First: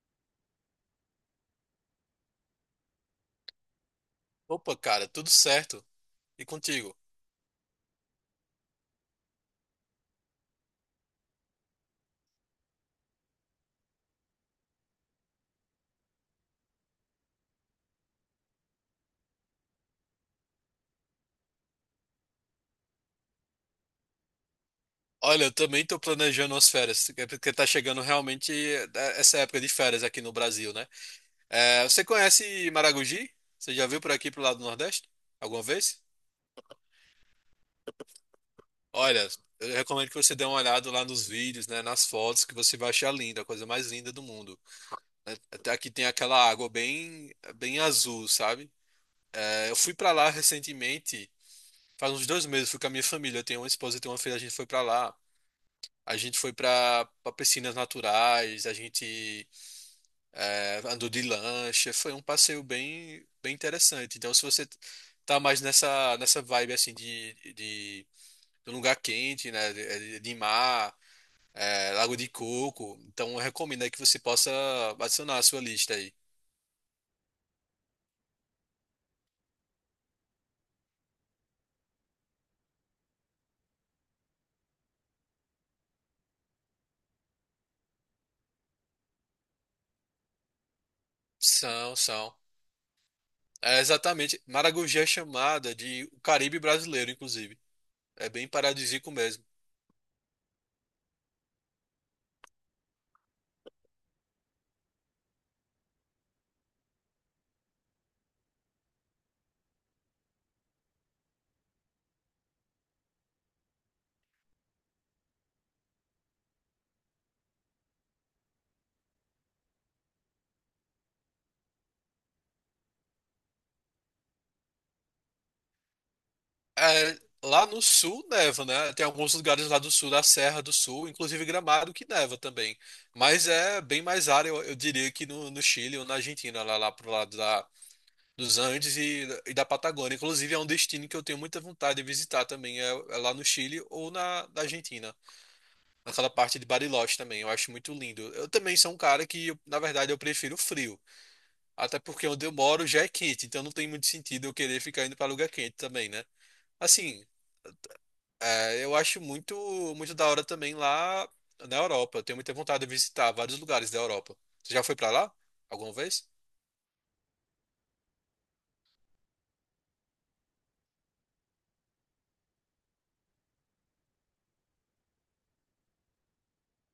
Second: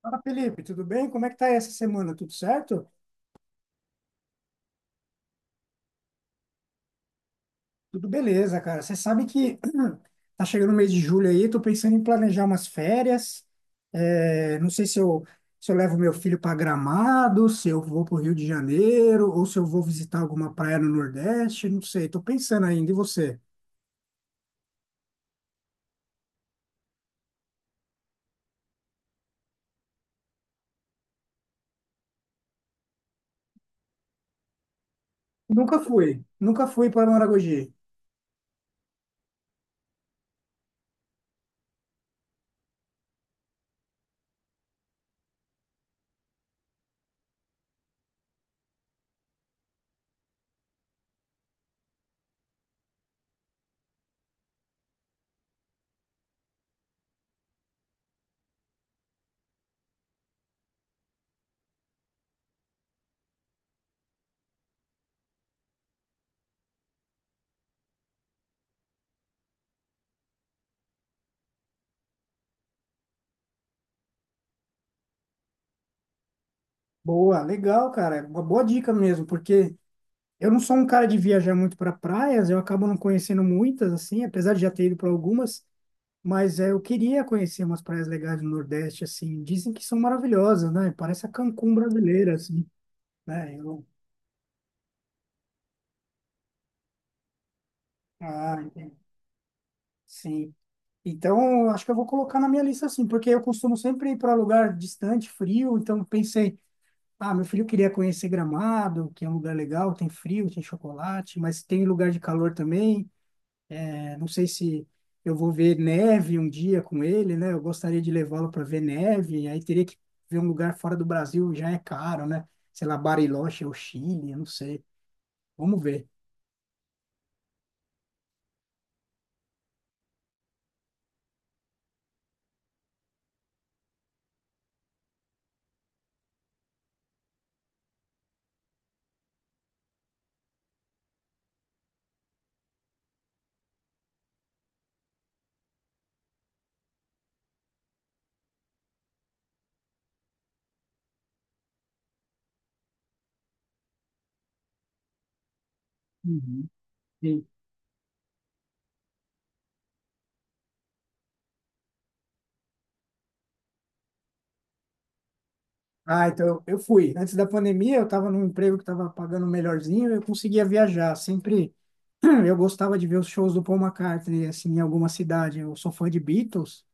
Fala, Felipe, tudo bem? Como é que tá essa semana? Tudo certo? Opa, cara, tudo certo. E contigo? Tudo beleza, cara. Você sabe que tá chegando o mês de julho aí, tô pensando em planejar umas férias. É, não sei se eu levo meu filho para Gramado, se eu vou para o Rio de Janeiro, ou se eu vou visitar alguma praia no Nordeste, não sei, tô pensando ainda. E você? Olha, eu também tô planejando as férias, é porque tá chegando realmente essa época de férias aqui no Brasil, né? É, você conhece Maragogi? Você já viu por aqui pro lado do Nordeste? Alguma vez? Nunca fui para Maragogi. Olha, eu recomendo que você dê uma olhada lá nos vídeos, né, nas fotos, que você vai achar linda, a coisa mais linda do mundo, né? Até aqui tem aquela água bem azul, sabe? É, eu fui pra lá recentemente, faz uns dois meses, fui com a minha família, eu tenho uma esposa e tenho uma filha, a gente foi pra lá. A gente foi para piscinas naturais, a gente andou de lancha, foi um passeio bem interessante. Então, se você tá mais nessa vibe assim de um lugar quente, né, de mar, é, Lago de Coco, então eu recomendo aí que você possa adicionar a sua lista aí. Boa, legal, cara. Uma boa dica mesmo, porque eu não sou um cara de viajar muito para praias, eu acabo não conhecendo muitas, assim, apesar de já ter ido para algumas. Mas é, eu queria conhecer umas praias legais do Nordeste, assim. Dizem que são maravilhosas, né? Parece a Cancún São, são. brasileira, assim, né? É Eu, exatamente. Maragogi é chamada de o Caribe brasileiro, inclusive. É bem ah, entendi. paradisíaco mesmo. Sim. Então, eu acho que eu vou colocar na minha lista, assim, porque eu costumo sempre ir para lugar distante, frio. Então, pensei, ah, meu filho queria conhecer Gramado, que é um lugar legal, tem frio, tem chocolate, mas tem lugar de calor também. Não sei se eu vou ver neve um dia com ele, né? Eu gostaria de levá-lo para ver neve, aí teria que ver um lugar fora do Brasil, já é caro, né? Sei lá, Bariloche ou Chile, eu não sei. Vamos ver. É, lá no sul neva, né? Tem alguns lugares lá do sul, da Serra do Sul, inclusive Gramado, que neva também. Mas é bem mais área, eu diria, que no Chile ou na Argentina, lá pro lado da, dos Andes e da Patagônia. Inclusive, é um destino que eu tenho muita vontade de visitar também, é lá no Chile ou na Argentina. Naquela parte de Bariloche também, eu acho muito lindo. Eu também sou um cara que, na verdade, eu prefiro o frio. Até porque onde eu moro já é quente, então não tem muito sentido eu querer ficar indo para lugar quente também, né? Uhum. Assim, Sim. é, eu acho muito da hora também lá na Europa. Eu tenho muita vontade de visitar vários lugares da Europa. Você já foi pra lá alguma vez? Ah, então eu fui. Antes da pandemia, eu estava num emprego que estava pagando melhorzinho, eu conseguia viajar. Sempre eu gostava de ver os shows do Paul McCartney, assim, em alguma cidade. Eu sou fã de Beatles.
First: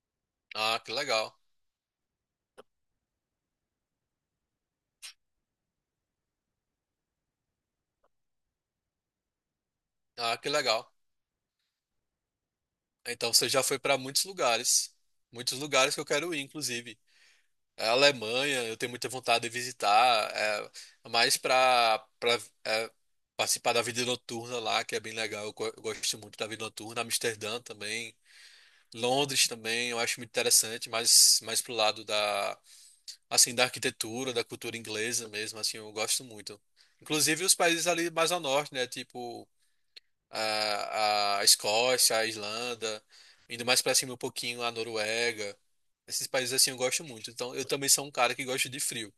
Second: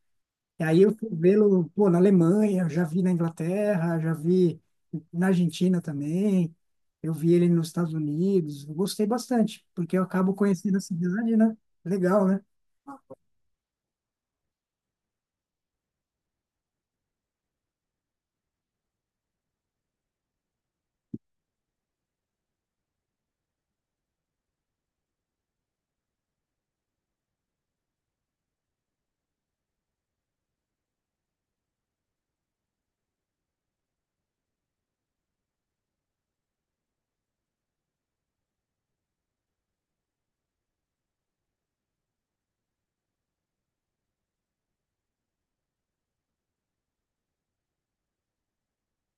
E aí Ah, que eu fui legal. vê-lo, pô, na Alemanha, eu já vi na Inglaterra, já vi na Argentina também, eu vi ele nos Estados Unidos, eu gostei bastante, porque eu acabo Ah, que conhecendo a legal. cidade, né? Legal, né? Então você já foi pra muitos lugares que eu quero ir, inclusive. É a Alemanha, eu tenho muita vontade de visitar, é, mais pra para participar da vida noturna lá, que é bem legal. Eu, eu gosto muito da vida noturna. Amsterdã também, Londres também, eu acho muito interessante, mas mais pro lado da, assim, da arquitetura, da cultura inglesa mesmo, assim, eu gosto muito. Inclusive os países ali mais ao norte, né, tipo a Escócia, a Islanda, indo mais pra cima um pouquinho a Noruega. Esses países assim eu gosto muito. Então eu também sou um cara que gosta de frio.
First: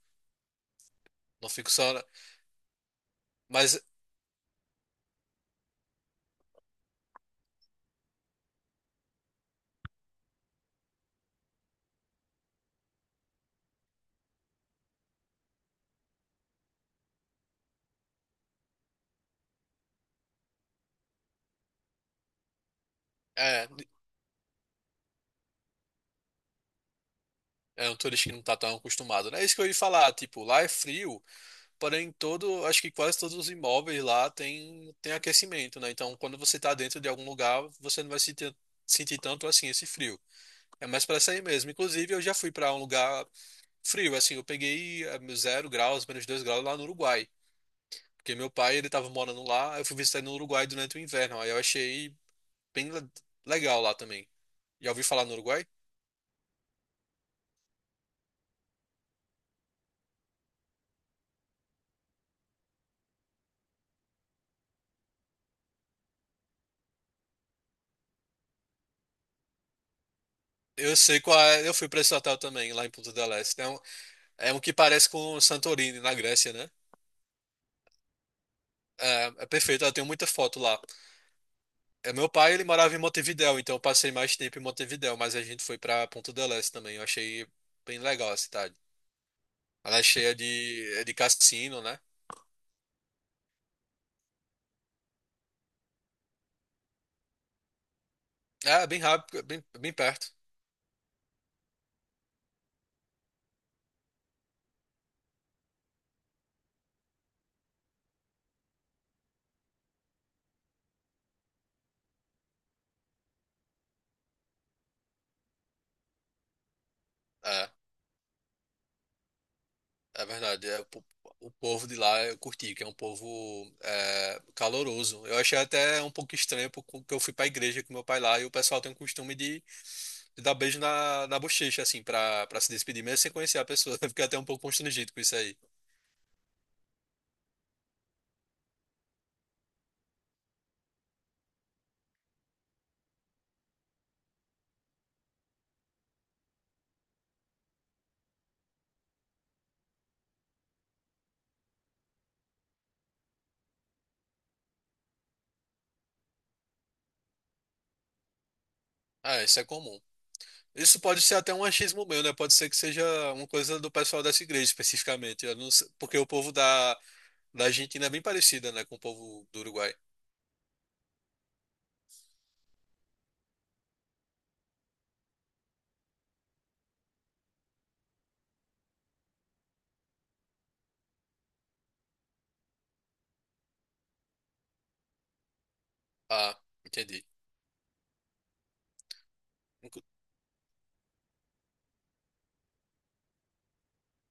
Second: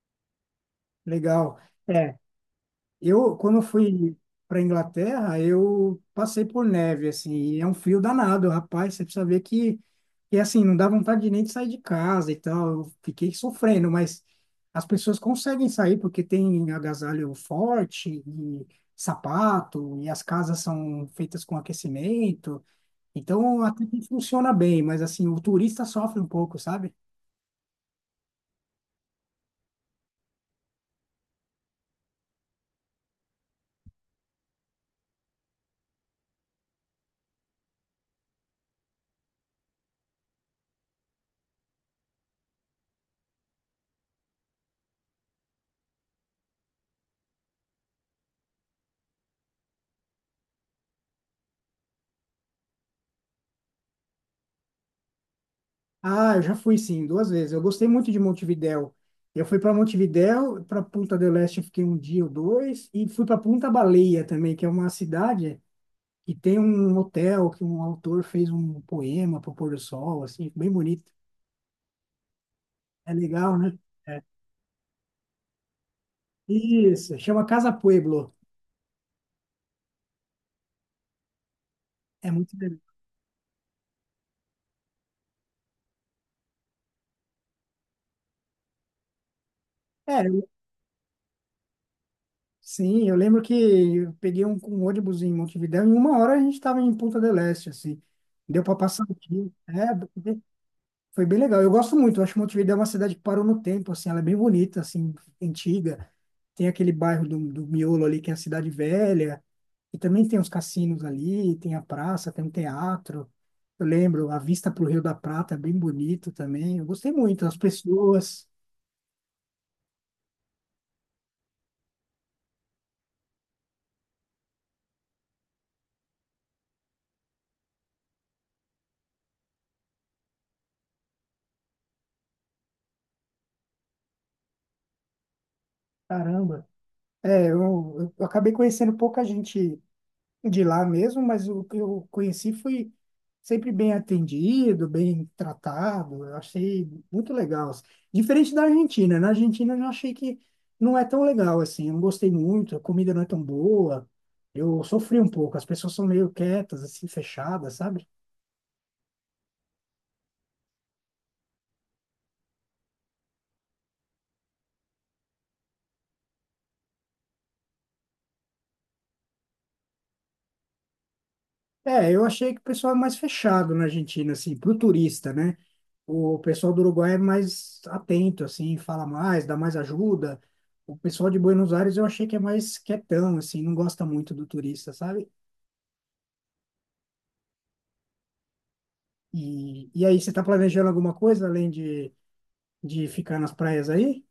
Não Legal. fico só, na- É, eu, quando eu Mas fui para Inglaterra, eu passei por neve, assim, e é um frio danado, rapaz. Você precisa ver que, assim, não dá vontade nem de sair de casa e tal. Eu fiquei sofrendo, mas as pessoas conseguem sair porque tem agasalho forte e sapato, e as casas são feitas com aquecimento. Então, é, até que funciona bem, mas, assim, o turista sofre um pouco, sabe? é um turista que não tá tão acostumado, né? É isso que eu ia falar, tipo, lá é frio, porém todo, acho que quase todos os imóveis lá tem aquecimento, né? Então quando você tá dentro de algum lugar, você não vai sentir tanto assim esse frio. É mais pra sair mesmo. Inclusive, eu já fui pra um lugar frio, assim, eu peguei zero graus, menos dois graus lá no Uruguai. Porque meu pai, ele tava morando lá, eu fui visitar ele no Uruguai durante o inverno. Aí eu achei bem le- legal lá também. Já ouvi falar no Uruguai? Ah, eu já fui sim, duas vezes. Eu gostei muito de Montevidéu. Eu fui para Montevidéu, para Punta del Este eu fiquei um dia ou dois, e fui para Punta Baleia também, que é uma cidade que tem um hotel que um autor fez um poema para o pôr do sol, assim, bem Eu bonito. sei qual é, eu fui pra esse hotel também, lá em É Punta del legal, Este. Né? É. É um que parece com Santorini, na Grécia, né? Isso, chama Casa Pueblo. É, é perfeito, eu tenho muita foto lá. É, meu É pai, muito ele legal. morava em Montevidéu, então eu passei mais tempo em Montevidéu, mas a gente foi pra Punta del Este também. Eu achei bem legal a cidade. Ela é É, cheia eu- de, é de cassino, né? sim, eu lembro que eu peguei um ônibus em Montevidéu, e em uma hora a gente estava em Punta del Este, assim. Deu para É, bem passar o rápido, é dia. bem, É, bem perto. foi bem legal. Eu gosto muito. Eu acho Montevidéu é uma cidade que parou no tempo, assim. Ela é bem bonita, assim, antiga. Tem aquele bairro do Miolo ali, que é a cidade velha. E também tem os cassinos ali, tem a praça, tem um teatro. Eu lembro, a vista para o Rio da Prata é bem bonito também. Eu gostei muito. As É, pessoas, é verdade. O povo de lá eu curti, que é um povo é, caloroso. Eu achei até um pouco estranho porque eu fui pra igreja com meu pai lá e o pessoal tem o costume de dar beijo na bochecha, assim, pra se despedir, mesmo sem conhecer a pessoa. Eu fiquei até um pouco constrangido com isso aí. caramba. É, eu acabei conhecendo pouca gente de lá mesmo, mas o que eu conheci foi sempre bem atendido, bem tratado. Eu achei muito legal, assim. Diferente da Argentina, né? Na Argentina eu já achei que não é tão legal assim. Eu não gostei muito, a comida não é tão boa. Eu sofri um pouco. As pessoas são meio quietas, assim, fechadas, sabe? Ah, isso é comum. Isso pode ser até um achismo meu, né? Pode ser que seja uma coisa do pessoal dessa igreja especificamente. Eu não sei, porque o povo da da Argentina é bem parecida, né, com o povo do Uruguai. É, eu achei que o pessoal é mais fechado na Argentina, assim, pro turista, né? O pessoal do Uruguai é mais atento, assim, fala mais, dá mais ajuda. O pessoal de Buenos Aires eu achei que é mais quietão, assim, não gosta muito do turista, sabe? Ah, entendi. Nunca- E aí, você está planejando alguma coisa além de ficar nas praias aí?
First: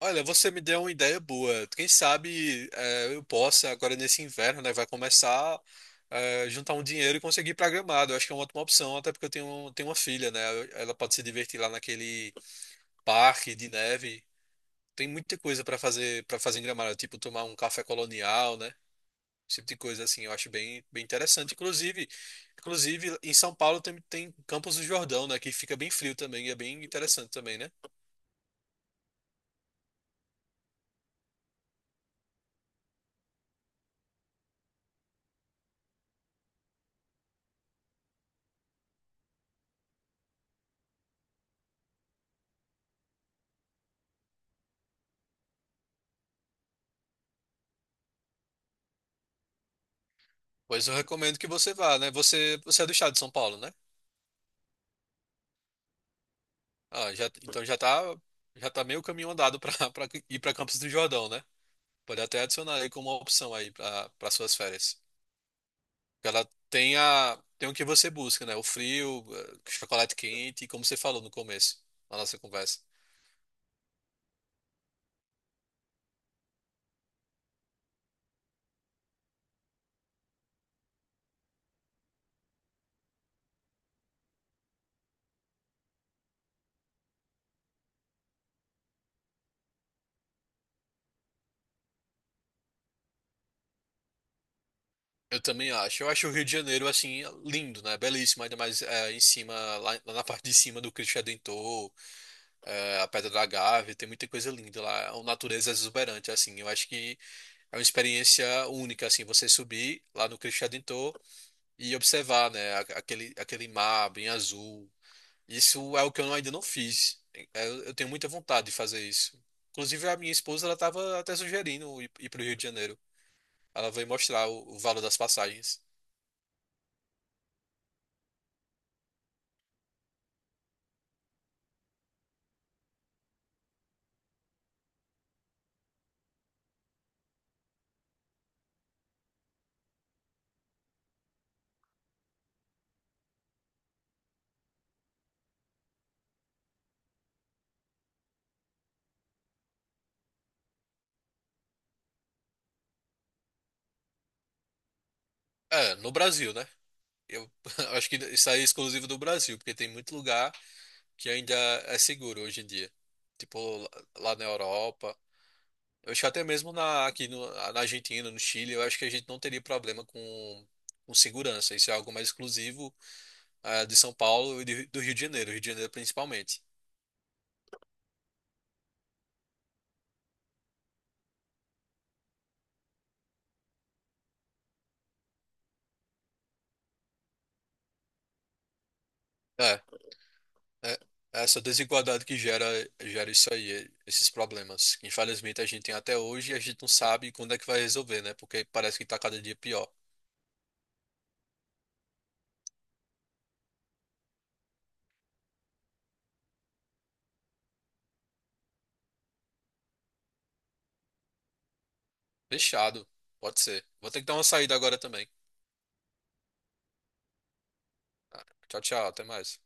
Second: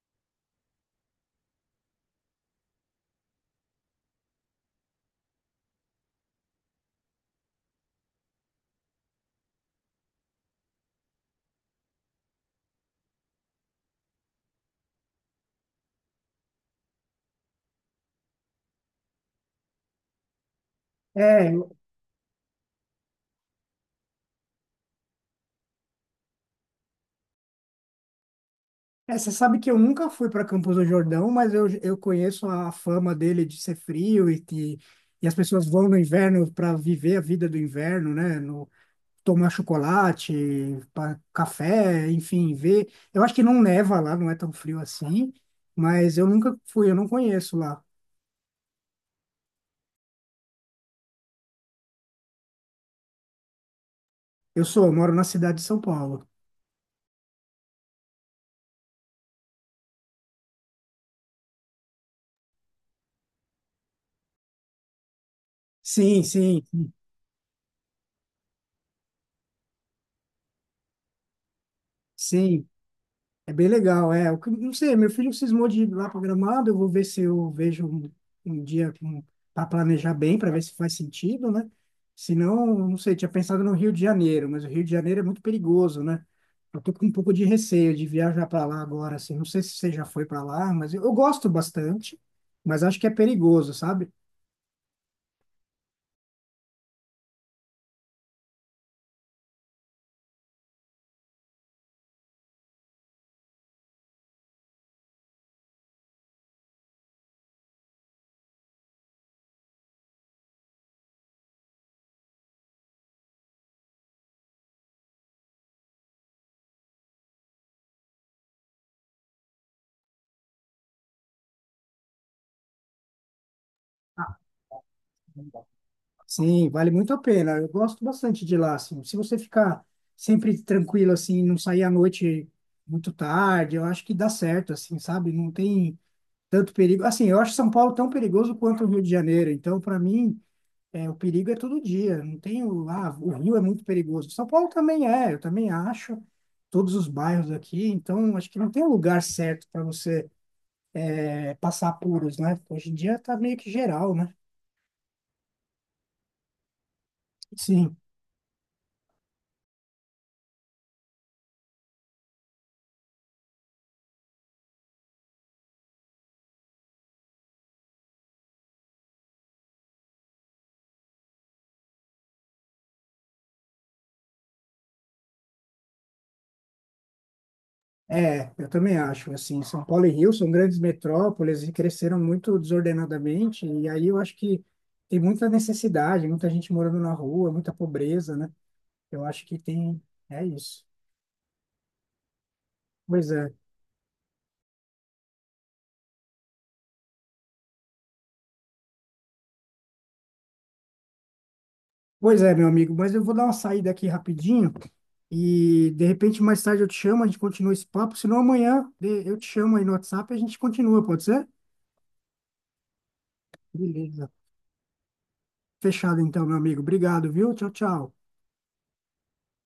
Olha, você me deu uma ideia boa. Quem sabe eu possa, agora nesse inverno, né, vai começar a juntar um dinheiro e conseguir ir pra Gramado. Eu acho que é uma ótima opção, até porque eu tenho uma filha, né? Ela pode se divertir lá naquele parque de neve. Tem muita coisa pra fazer para fazer em Gramado, tipo tomar um café colonial, né? Esse tipo de coisa, assim, eu acho bem É, interessante. Inclusive, em São Paulo tem Campos do Jordão, né? Que fica bem frio também e é bem interessante também, né? é, você sabe que eu nunca fui para Campos do Jordão, mas eu conheço a fama dele de ser frio e que e as pessoas vão no inverno para viver a vida do inverno, né? No, tomar chocolate, café, enfim, ver. Eu acho que não neva lá, não é tão frio assim, mas eu nunca fui, eu não conheço lá. Pois eu recomendo que você vá, né? Você é do estado de São Paulo, né? Eu sou, eu moro na cidade de São Paulo. Ah, então já tá meio caminho andado para ir para Campos do Jordão, né? Pode até adicionar aí como uma opção aí para suas férias. Sim, Que ela sim, tem a, tem o que você busca, né? O frio, chocolate quente, como você falou no começo, na nossa sim. conversa. É bem legal, é. Não sei, meu filho cismou de ir lá para Gramado, eu vou ver se eu vejo um dia para planejar bem, para ver se faz sentido, né? Se não, não sei, tinha pensado no Rio de Janeiro, mas o Rio de Janeiro é muito perigoso, né? Eu tô com um pouco de receio de viajar para lá agora, assim. Não sei se você já foi para lá, mas eu gosto bastante, mas acho que é perigoso, sabe? Eu também acho. Eu acho o Rio de Janeiro, assim, lindo, né? Belíssimo, ainda mais é, em cima, lá na parte de cima do Cristo Redentor, é, a Pedra da Gávea, tem muita coisa linda lá. É uma natureza é exuberante, assim. Eu acho que é uma experiência única, assim, você subir lá no Cristo Redentor e observar, né? Aquele, aquele mar bem azul. Isso é o que eu ainda não fiz. É, eu tenho muita vontade de fazer isso. Inclusive, a minha esposa, ela estava até sugerindo ir para o Rio de Janeiro. Ela veio mostrar o valor das passagens. Sim, vale muito a pena. Eu gosto bastante de lá, assim. Se você ficar sempre tranquilo, assim, não sair à noite muito tarde, eu acho que dá certo, assim, sabe? Não tem tanto perigo. Assim, eu acho São Paulo tão perigoso quanto o Rio de Janeiro. Então, para mim, é, o perigo é todo dia. Não tem o, ah, o Rio é muito perigoso. São Paulo também é, eu também acho. Todos os bairros aqui. Então, acho que não tem um lugar certo para você é, passar apuros, né? Hoje em dia tá meio que geral, né? É, no Brasil, né? Eu Sim. acho que isso aí é exclusivo do Brasil, porque tem muito lugar que ainda é seguro hoje em dia. Tipo, lá na Europa. Eu acho que até mesmo na Argentina, no Chile, eu acho que a gente não teria problema com segurança. Isso é algo mais exclusivo, de São Paulo e do Rio de Janeiro principalmente. É, eu também acho, assim, São Paulo e Rio são grandes metrópoles e cresceram muito desordenadamente, e aí eu acho que tem muita necessidade, muita gente morando na rua, muita pobreza, né? Eu acho que É, tem, é isso. é é essa desigualdade que gera Pois é. isso aí, esses problemas. Infelizmente, a gente tem até hoje e a gente não sabe quando é que vai resolver, né? Porque parece que tá cada dia pior. Pois é, meu amigo, mas eu vou dar uma saída aqui rapidinho e de repente mais tarde eu te chamo, a gente continua esse papo, senão amanhã eu te chamo aí no WhatsApp e a gente continua, pode ser? Fechado. Pode ser. Vou ter que Beleza. dar uma saída agora também. Fechado então, meu amigo. Obrigado, viu? Tchau, tchau. Tá. Tchau, tchau. Até mais.